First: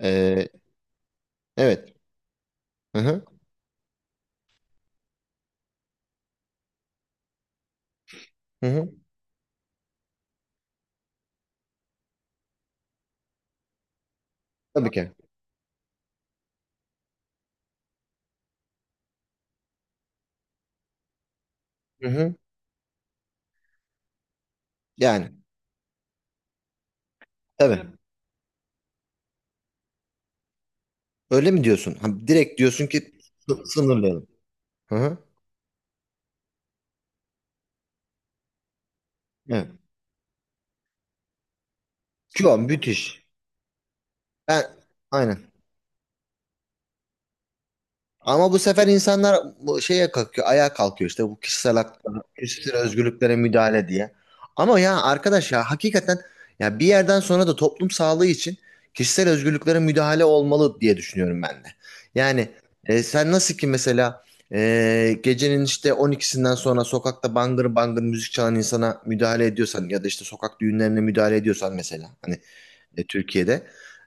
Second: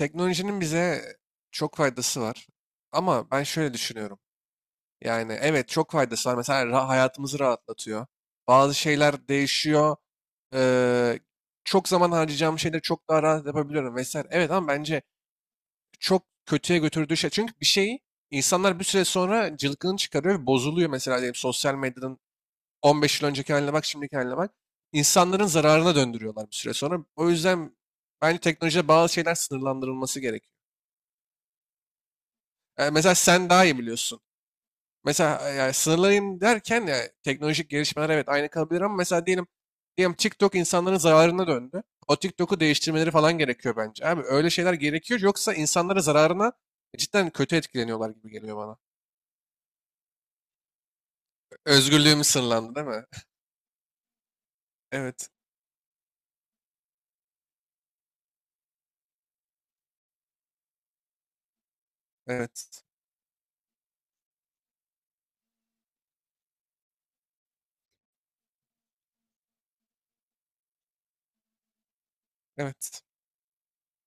Ee, bize çok evet. faydası var. Hı hı. Ama ben şöyle düşünüyorum. Yani evet çok faydası var. Mesela hayatımızı rahatlatıyor. Hı Bazı hı. şeyler değişiyor. Eee, Çok zaman harcayacağım şeyleri çok daha rahat yapabiliyorum vesaire. Evet ama Tabii bence ki. çok kötüye götürdüğü şey. Çünkü bir şeyi insanlar bir süre sonra cılkını çıkarıyor ve bozuluyor. Mesela diyelim sosyal Hı medyanın hı. 15 yıl önceki haline bak, şimdiki haline bak. Yani İnsanların zararına döndürüyorlar bir süre sonra. O yüzden tabii. bence teknolojide bazı şeyler sınırlandırılması gerekiyor. Öyle mi diyorsun? Ha, direkt diyorsun ki Mesela sen daha iyi biliyorsun. sınırlayalım. Hı hı. Mesela yani sınırlayayım derken ya teknolojik gelişmeler evet aynı kalabilir ama mesela diyelim Evet. diyelim TikTok insanların zararına döndü. O Şu TikTok'u an değiştirmeleri müthiş. falan gerekiyor bence. Abi öyle Ben şeyler gerekiyor aynen. yoksa insanlara zararına cidden kötü etkileniyorlar gibi Ama geliyor bu bana. sefer insanlar bu şeye kalkıyor, ayağa kalkıyor işte bu kişisel haklara, Özgürlüğümüz sınırlandı kişisel değil mi? özgürlüklere müdahale diye. Ama ya Evet. arkadaş ya hakikaten ya bir yerden sonra da toplum sağlığı için kişisel özgürlüklere müdahale olmalı diye düşünüyorum ben de. Yani Evet. Sen nasıl ki mesela gecenin işte 12'sinden sonra sokakta bangır bangır müzik çalan insana müdahale ediyorsan ya da işte sokak düğünlerine müdahale ediyorsan mesela hani Evet. Türkiye'de.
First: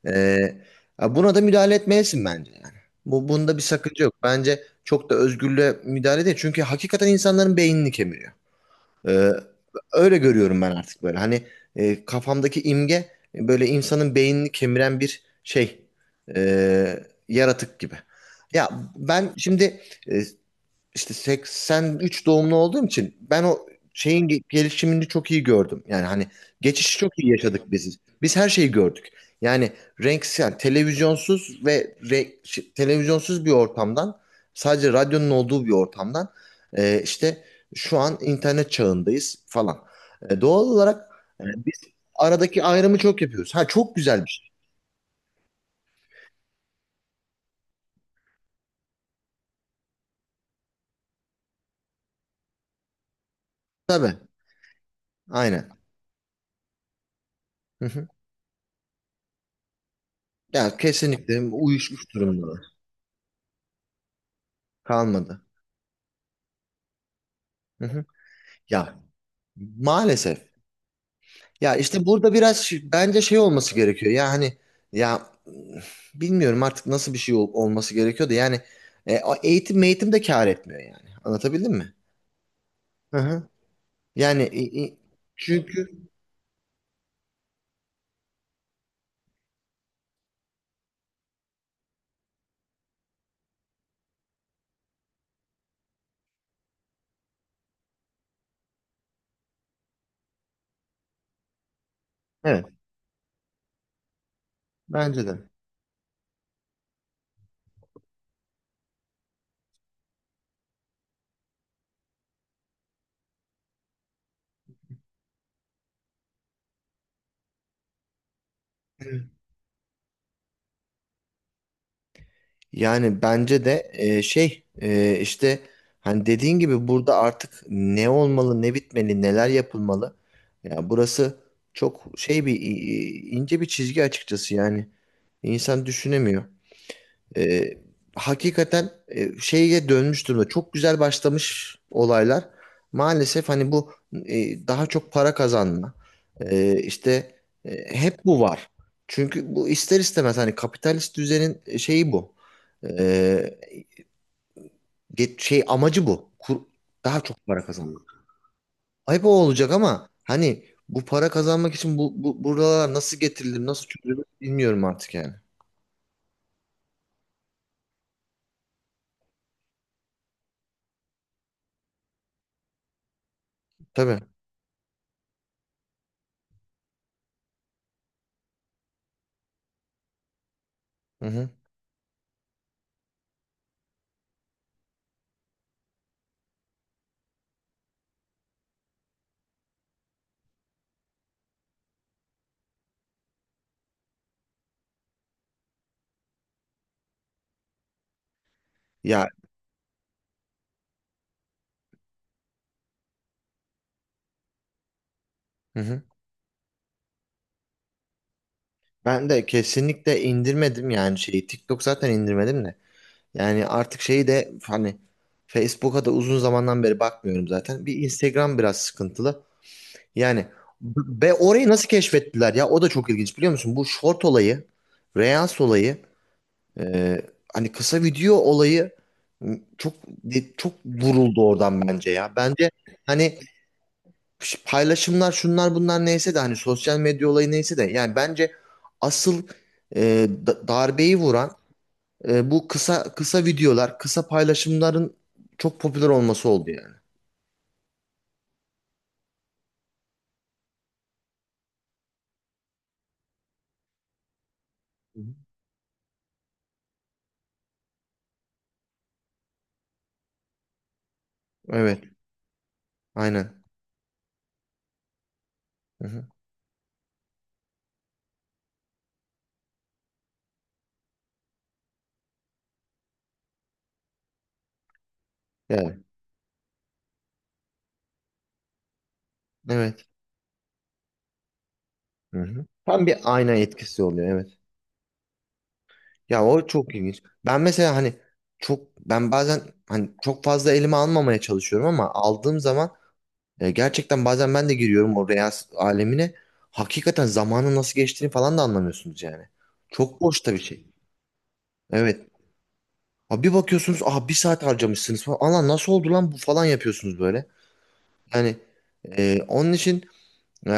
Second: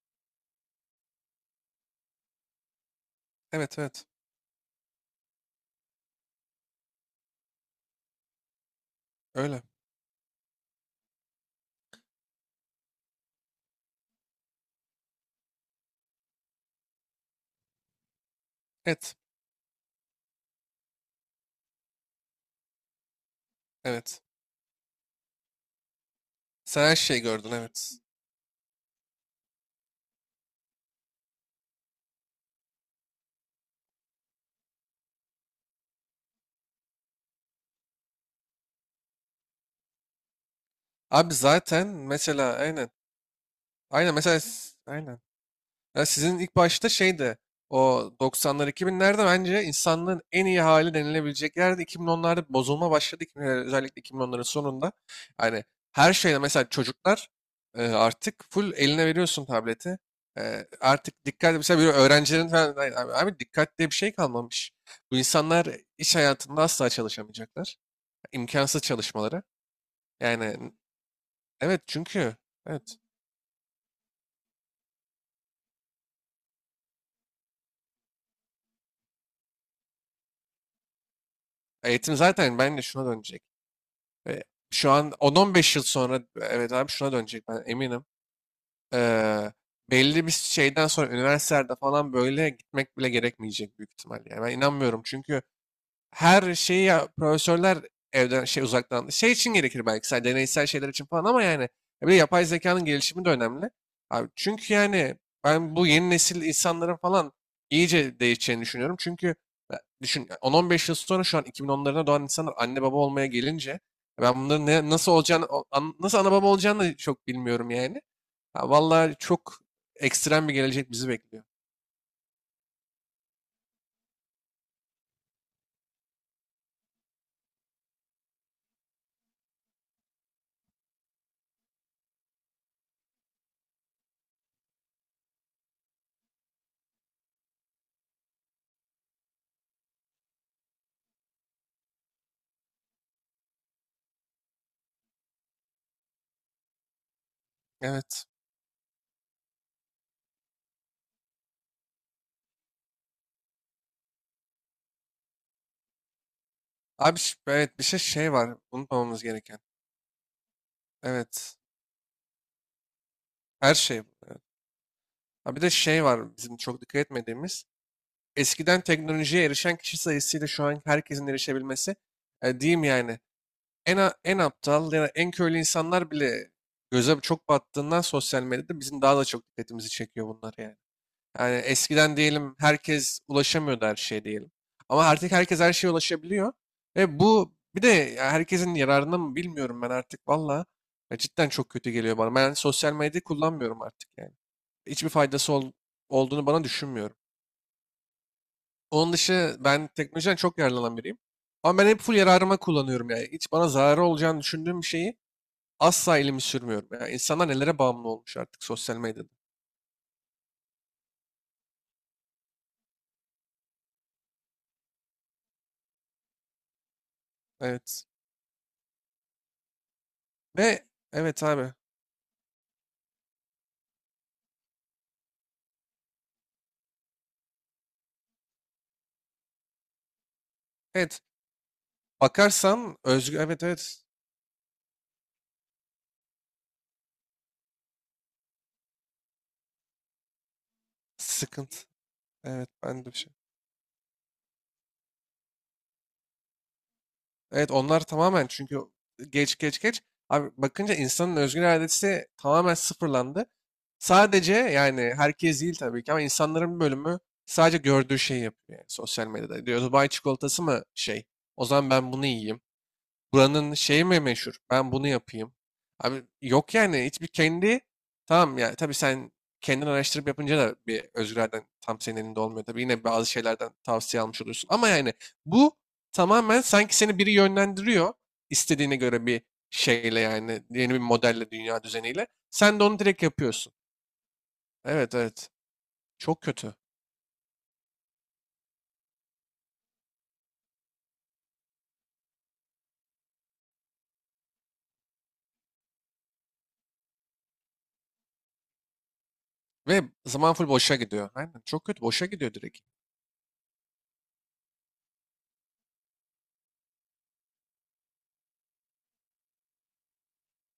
Ee, buna da müdahale etmelisin bence yani. Bunda bir Evet, sakınca evet. yok. Bence çok da özgürlüğe müdahale değil. Çünkü hakikaten insanların beynini kemiriyor. Ee, Öyle. öyle görüyorum ben artık böyle. Hani kafamdaki imge böyle insanın beynini kemiren bir şey. e, yaratık gibi. Ya Evet. ben şimdi e, işte 83 doğumlu olduğum için ben o Evet. şeyin gelişimini çok iyi gördüm. Yani hani Sen her geçişi çok şeyi iyi gördün, yaşadık evet. biz. Biz her şeyi gördük. Yani renksiz, yani televizyonsuz ve televizyonsuz bir ortamdan sadece radyonun olduğu bir ortamdan işte şu an internet çağındayız falan. Doğal olarak Abi biz zaten mesela aradaki aynen. ayrımı çok yapıyoruz. Ha çok Aynen güzel bir mesela şey. Aynen. Ya sizin ilk başta şeydi o 90'lar 2000'lerde bence insanlığın en iyi hali denilebilecek yerde 2010'larda bir bozulma başladı. 2000'ler, özellikle Tabii. 2010'ların sonunda. Hani Aynen. her şeyde mesela çocuklar Hı hı. artık full eline veriyorsun tableti. Ya Artık kesinlikle dikkat mesela bir uyuşmuş durumda. öğrencilerin falan "Ay- abi, abi dikkat diye bir şey kalmamış. Bu Kalmadı. insanlar iş hayatında asla çalışamayacaklar. Hı hı. İmkansız Ya çalışmaları. maalesef. Yani Ya evet işte burada çünkü biraz evet bence şey olması gerekiyor. Ya hani ya bilmiyorum artık nasıl bir şey olması gerekiyor da yani o eğitim eğitim de kâr etmiyor yani. Anlatabildim mi? eğitim zaten bence şuna Hı dönecek. hı. E, Yani Şu an 10-15 yıl çünkü sonra evet abi şuna dönecek, ben eminim. Eee, Belli bir şeyden sonra üniversitelerde falan böyle gitmek bile gerekmeyecek büyük ihtimalle. Yani ben inanmıyorum çünkü her şeyi ya, profesörler evden şey uzaktan şey için gerekir belki sadece deneysel şeyler için falan ama yani ya bir de yapay evet zekanın gelişimi de önemli. Abi çünkü yani bence de. ben bu yeni nesil insanların falan iyice değişeceğini düşünüyorum. Çünkü ya, düşün ya, 10-15 yıl sonra şu an 2010'larına doğan insanlar anne baba olmaya gelince ben bunların nasıl olacağını nasıl ana baba olacağını da çok bilmiyorum yani. Ha, vallahi Evet. çok ekstrem bir gelecek bizi bekliyor. Yani bence de şey işte hani dediğin gibi burada artık ne olmalı, ne bitmeli, neler yapılmalı. Ya burası çok şey bir ince bir çizgi açıkçası yani. İnsan düşünemiyor. E, hakikaten şeye dönmüş durumda. Çok güzel başlamış olaylar. Maalesef hani bu daha çok para kazanma. E, işte hep Evet. bu var. Çünkü bu ister istemez hani kapitalist düzenin şeyi bu. E, şey amacı bu. Kur- Abi daha çok para evet bir şey kazanmak. şey var unutmamamız Ayıp o gereken. olacak ama hani bu para Evet. kazanmak için bu buralar nasıl getirilir, Her nasıl şey, bu, çözülür evet. bilmiyorum artık yani. Ha, bir de şey var bizim çok dikkat etmediğimiz. Eskiden teknolojiye erişen kişi sayısıyla şu an herkesin erişebilmesi. Diyeyim yani en, a- Tabii. en aptal ya da en köylü insanlar bile göze çok battığından sosyal medyada bizim daha da çok dikkatimizi çekiyor bunlar yani. Hı hı. Yani eskiden diyelim herkes ulaşamıyordu her şeye diyelim. Ama artık herkes her şeye ulaşabiliyor. Ve bu bir de ya herkesin yararına mı, bilmiyorum ben artık valla. Ya cidden çok kötü geliyor bana. Ben sosyal medyayı kullanmıyorum artık yani hiçbir faydası olduğunu bana düşünmüyorum. Onun Ya dışı ben teknolojiden çok yararlanan biriyim. Ama ben hep full yararıma kullanıyorum yani. Hiç bana zararı olacağını düşündüğüm bir şeyi hı hı. asla elimi sürmüyorum. Yani insanlar nelere bağımlı olmuş artık sosyal medyada. Ben de kesinlikle indirmedim yani şeyi. TikTok zaten indirmedim de. Yani artık şeyi de hani Facebook'a da uzun zamandan beri bakmıyorum zaten. Bir Evet. Instagram biraz sıkıntılı. Yani Ve be evet orayı abi. nasıl keşfettiler ya? O da çok ilginç biliyor musun? Bu short olayı, Reels olayı, e, hani kısa video olayı çok Evet. vuruldu oradan bence ya. Bence Bakarsan hani özgür. Evet, evet. Paylaşımlar şunlar bunlar neyse de hani sosyal medya olayı neyse de yani bence asıl darbeyi vuran Sıkıntı. Bu Evet, kısa ben de bir şey. kısa videolar, kısa paylaşımların çok popüler olması oldu yani. Evet, onlar tamamen çünkü geç geç geç. Abi bakınca insanın özgür iradesi tamamen sıfırlandı. Sadece yani Hı hı. herkes değil tabii ki ama insanların bir bölümü sadece gördüğü şeyi yapıyor. Yani sosyal medyada diyor Dubai çikolatası mı şey? O zaman Evet, ben bunu yiyeyim. aynen. Buranın şeyi mi meşhur? Ben bunu yapayım. Hı Abi hı. yok yani hiçbir kendi tamam ya tabii sen kendin araştırıp yapınca da bir özgürlerden tam senin elinde olmuyor. Tabii yine bazı şeylerden tavsiye almış olursun. Ama yani bu Yani, tamamen sanki seni biri yönlendiriyor istediğine göre bir evet. şeyle yani yeni bir modelle, dünya düzeniyle. Hı hı. Sen de onu Tam bir direkt ayna yapıyorsun. etkisi oluyor evet. Evet, evet. Çok Ya o kötü. çok ilginç. Ben mesela hani çok ben bazen hani çok fazla elime almamaya çalışıyorum ama aldığım zaman gerçekten bazen ben de giriyorum o real alemine. Hakikaten zamanın nasıl geçtiğini falan da anlamıyorsunuz yani. Ve Çok boş da zaman bir full şey. boşa gidiyor. Aynen çok kötü boşa Evet. gidiyor direkt. Ha, bir bakıyorsunuz aha bir saat harcamışsınız falan. Allah nasıl oldu lan bu falan yapıyorsunuz böyle. Yani onun için e,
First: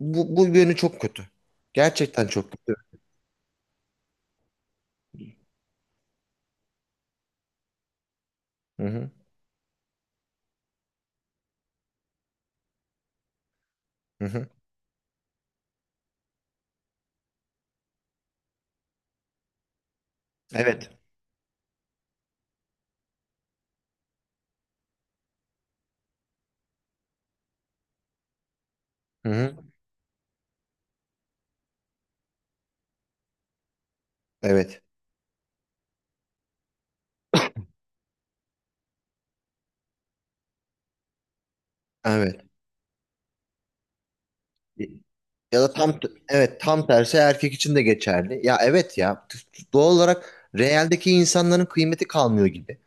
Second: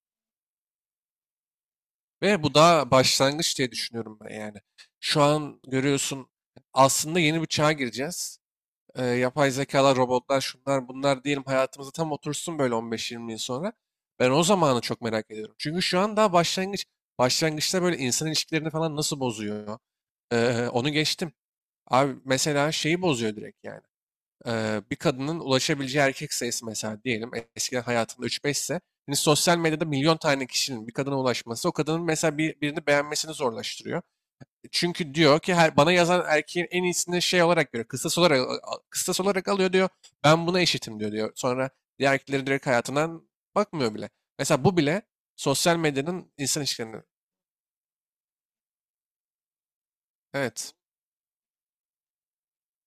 bu yönü çok kötü. Gerçekten Ve çok bu kötü. daha başlangıç diye düşünüyorum ben yani. Şu an görüyorsun aslında yeni bir çağa gireceğiz. Hı hı, Yapay zekalar, robotlar, şunlar bunlar diyelim hayatımıza tam otursun böyle 15-20 yıl sonra. hı Ben o hı. zamanı çok merak ediyorum. Çünkü şu an daha başlangıç. Başlangıçta böyle insan ilişkilerini falan nasıl bozuyor? Onu Evet. geçtim. Abi mesela şeyi bozuyor direkt yani. Bir kadının ulaşabileceği erkek sayısı mesela diyelim eskiden hayatında üç 5 ise şimdi Hı hı. sosyal medyada milyon tane kişinin bir kadına ulaşması o kadının mesela birini beğenmesini zorlaştırıyor. Evet. Çünkü diyor ki bana yazan erkeğin en iyisini şey olarak görüyor. Kıstas olarak, alıyor diyor. Ben buna eşitim diyor. Sonra diğer Evet. erkeklerin direkt hayatından bakmıyor bile. Mesela bu bile Ya da sosyal tam medyanın evet insan tam ilişkilerini. tersi erkek için de geçerli. Ya evet ya doğal olarak Evet. realdeki insanların kıymeti kalmıyor gibi.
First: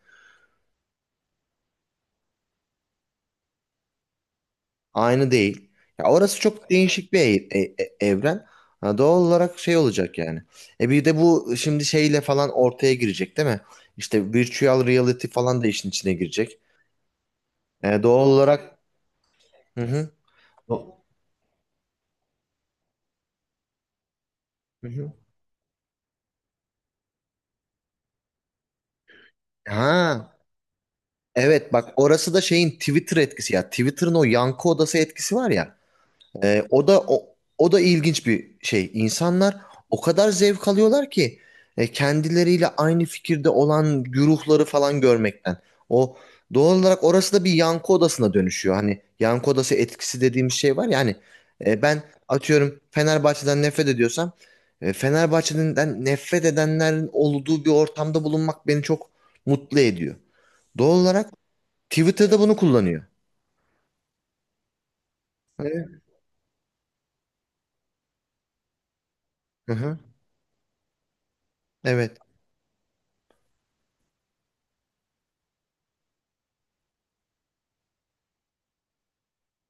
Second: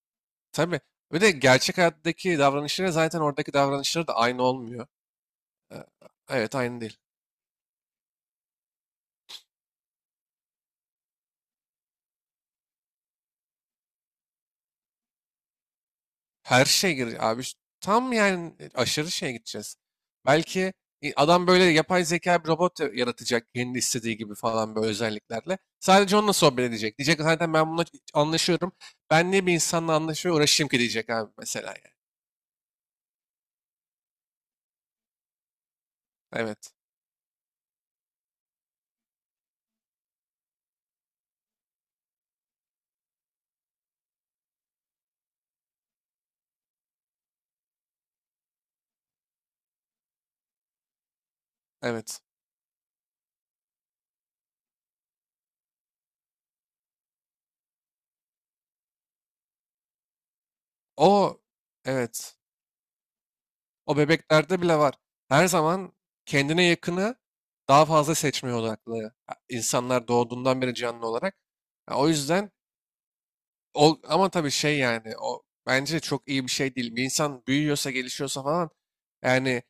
Tabii. Ve de gerçek hayattaki davranışları zaten oradaki davranışları da aynı olmuyor. Aynı değil. Ee, Ya orası Evet çok aynı değil. değişik bir evren. Ha, doğal olarak şey olacak yani. Bir de bu şimdi şeyle falan ortaya girecek değil mi? İşte virtual reality falan da işin içine girecek. Her şey gir abi. E, Tam doğal yani olarak aşırı şeye gideceğiz. hı hı. Belki O adam böyle yapay zeka bir robot yaratacak kendi istediği gibi falan böyle hı hı. özelliklerle. Sadece onunla sohbet edecek. Diyecek zaten ben bununla anlaşıyorum. Ben niye bir insanla anlaşmaya Ha uğraşayım ki diyecek abi mesela evet bak yani. orası da şeyin Twitter etkisi ya. Twitter'ın o yankı odası etkisi var ya. Evet. O da o da ilginç bir şey. İnsanlar o kadar zevk alıyorlar ki kendileriyle aynı fikirde olan güruhları falan görmekten. O doğal olarak orası da bir yankı odasına dönüşüyor. Hani yankı odası etkisi dediğimiz şey var ya hani ben Evet. atıyorum Fenerbahçe'den nefret ediyorsam Fenerbahçe'den nefret edenlerin olduğu bir ortamda bulunmak beni çok mutlu ediyor. Doğal olarak O, evet. Twitter'da bunu kullanıyor. O bebeklerde bile var. Her Evet. zaman kendine yakını daha fazla seçmeye odaklı. Ha, Hı hı. insanlar doğduğundan beri canlı olarak. Ha, o Evet. yüzden. Ama tabii şey yani, o bence çok iyi bir şey değil. Bir insan büyüyorsa, gelişiyorsa falan yani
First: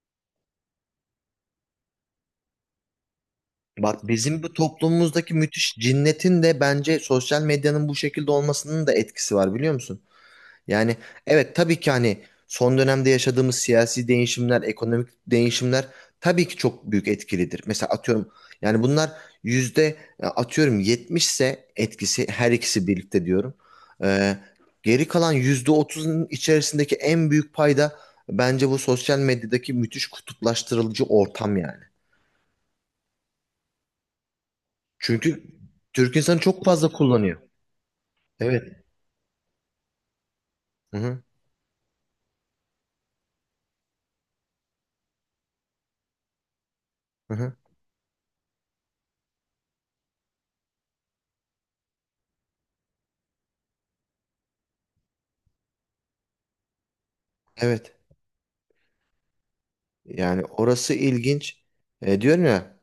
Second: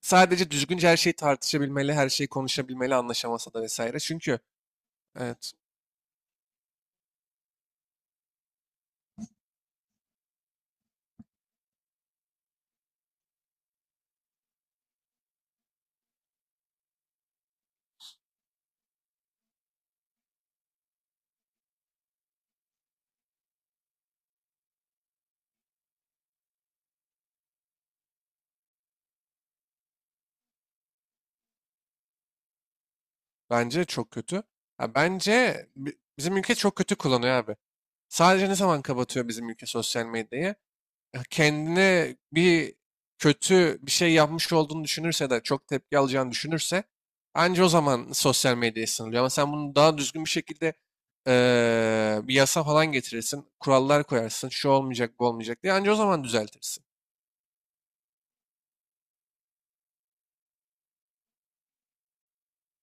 sadece düzgünce her şeyi tartışabilmeli, her şeyi konuşabilmeli anlaşamasa da vesaire. Bak Çünkü bizim bu toplumumuzdaki evet müthiş cinnetin de bence sosyal medyanın bu şekilde olmasının da etkisi var biliyor musun? Yani evet tabii ki hani son dönemde yaşadığımız siyasi değişimler, ekonomik değişimler tabii ki çok büyük etkilidir. Mesela atıyorum yani bunlar yüzde atıyorum 70 ise etkisi her ikisi birlikte diyorum. Ee, geri kalan %30'un içerisindeki en büyük payda bence bu sosyal medyadaki müthiş kutuplaştırılıcı ortam yani. bence çok kötü. Ya Çünkü bence Türk bizim insanı ülke çok çok fazla kötü kullanıyor kullanıyor. abi. Sadece ne zaman Evet. kapatıyor bizim ülke sosyal medyayı? Hı Ya hı. kendine bir kötü bir şey yapmış olduğunu düşünürse de çok tepki alacağını düşünürse Hı hı. anca o zaman sosyal medyaya sınırlıyor. Ama sen bunu daha düzgün bir şekilde bir yasa falan getirirsin, kurallar koyarsın, şu olmayacak, bu olmayacak diye anca o zaman düzeltirsin. Evet. Yani orası ilginç. Diyorum ya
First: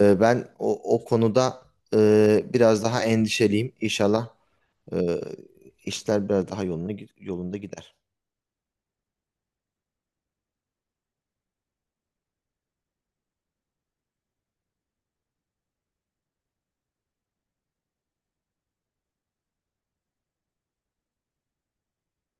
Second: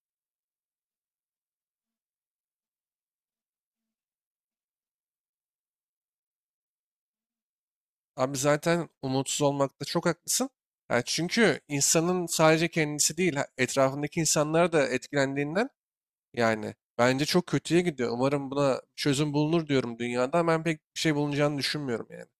ben o konuda biraz daha endişeliyim. İnşallah e, işler biraz daha yolunda gider. Abi zaten umutsuz olmakta çok haklısın. Ya çünkü insanın sadece kendisi değil, etrafındaki insanlar da etkilendiğinden yani bence çok kötüye gidiyor. Umarım buna çözüm bulunur diyorum dünyada. Ben pek bir şey bulunacağını düşünmüyorum yani.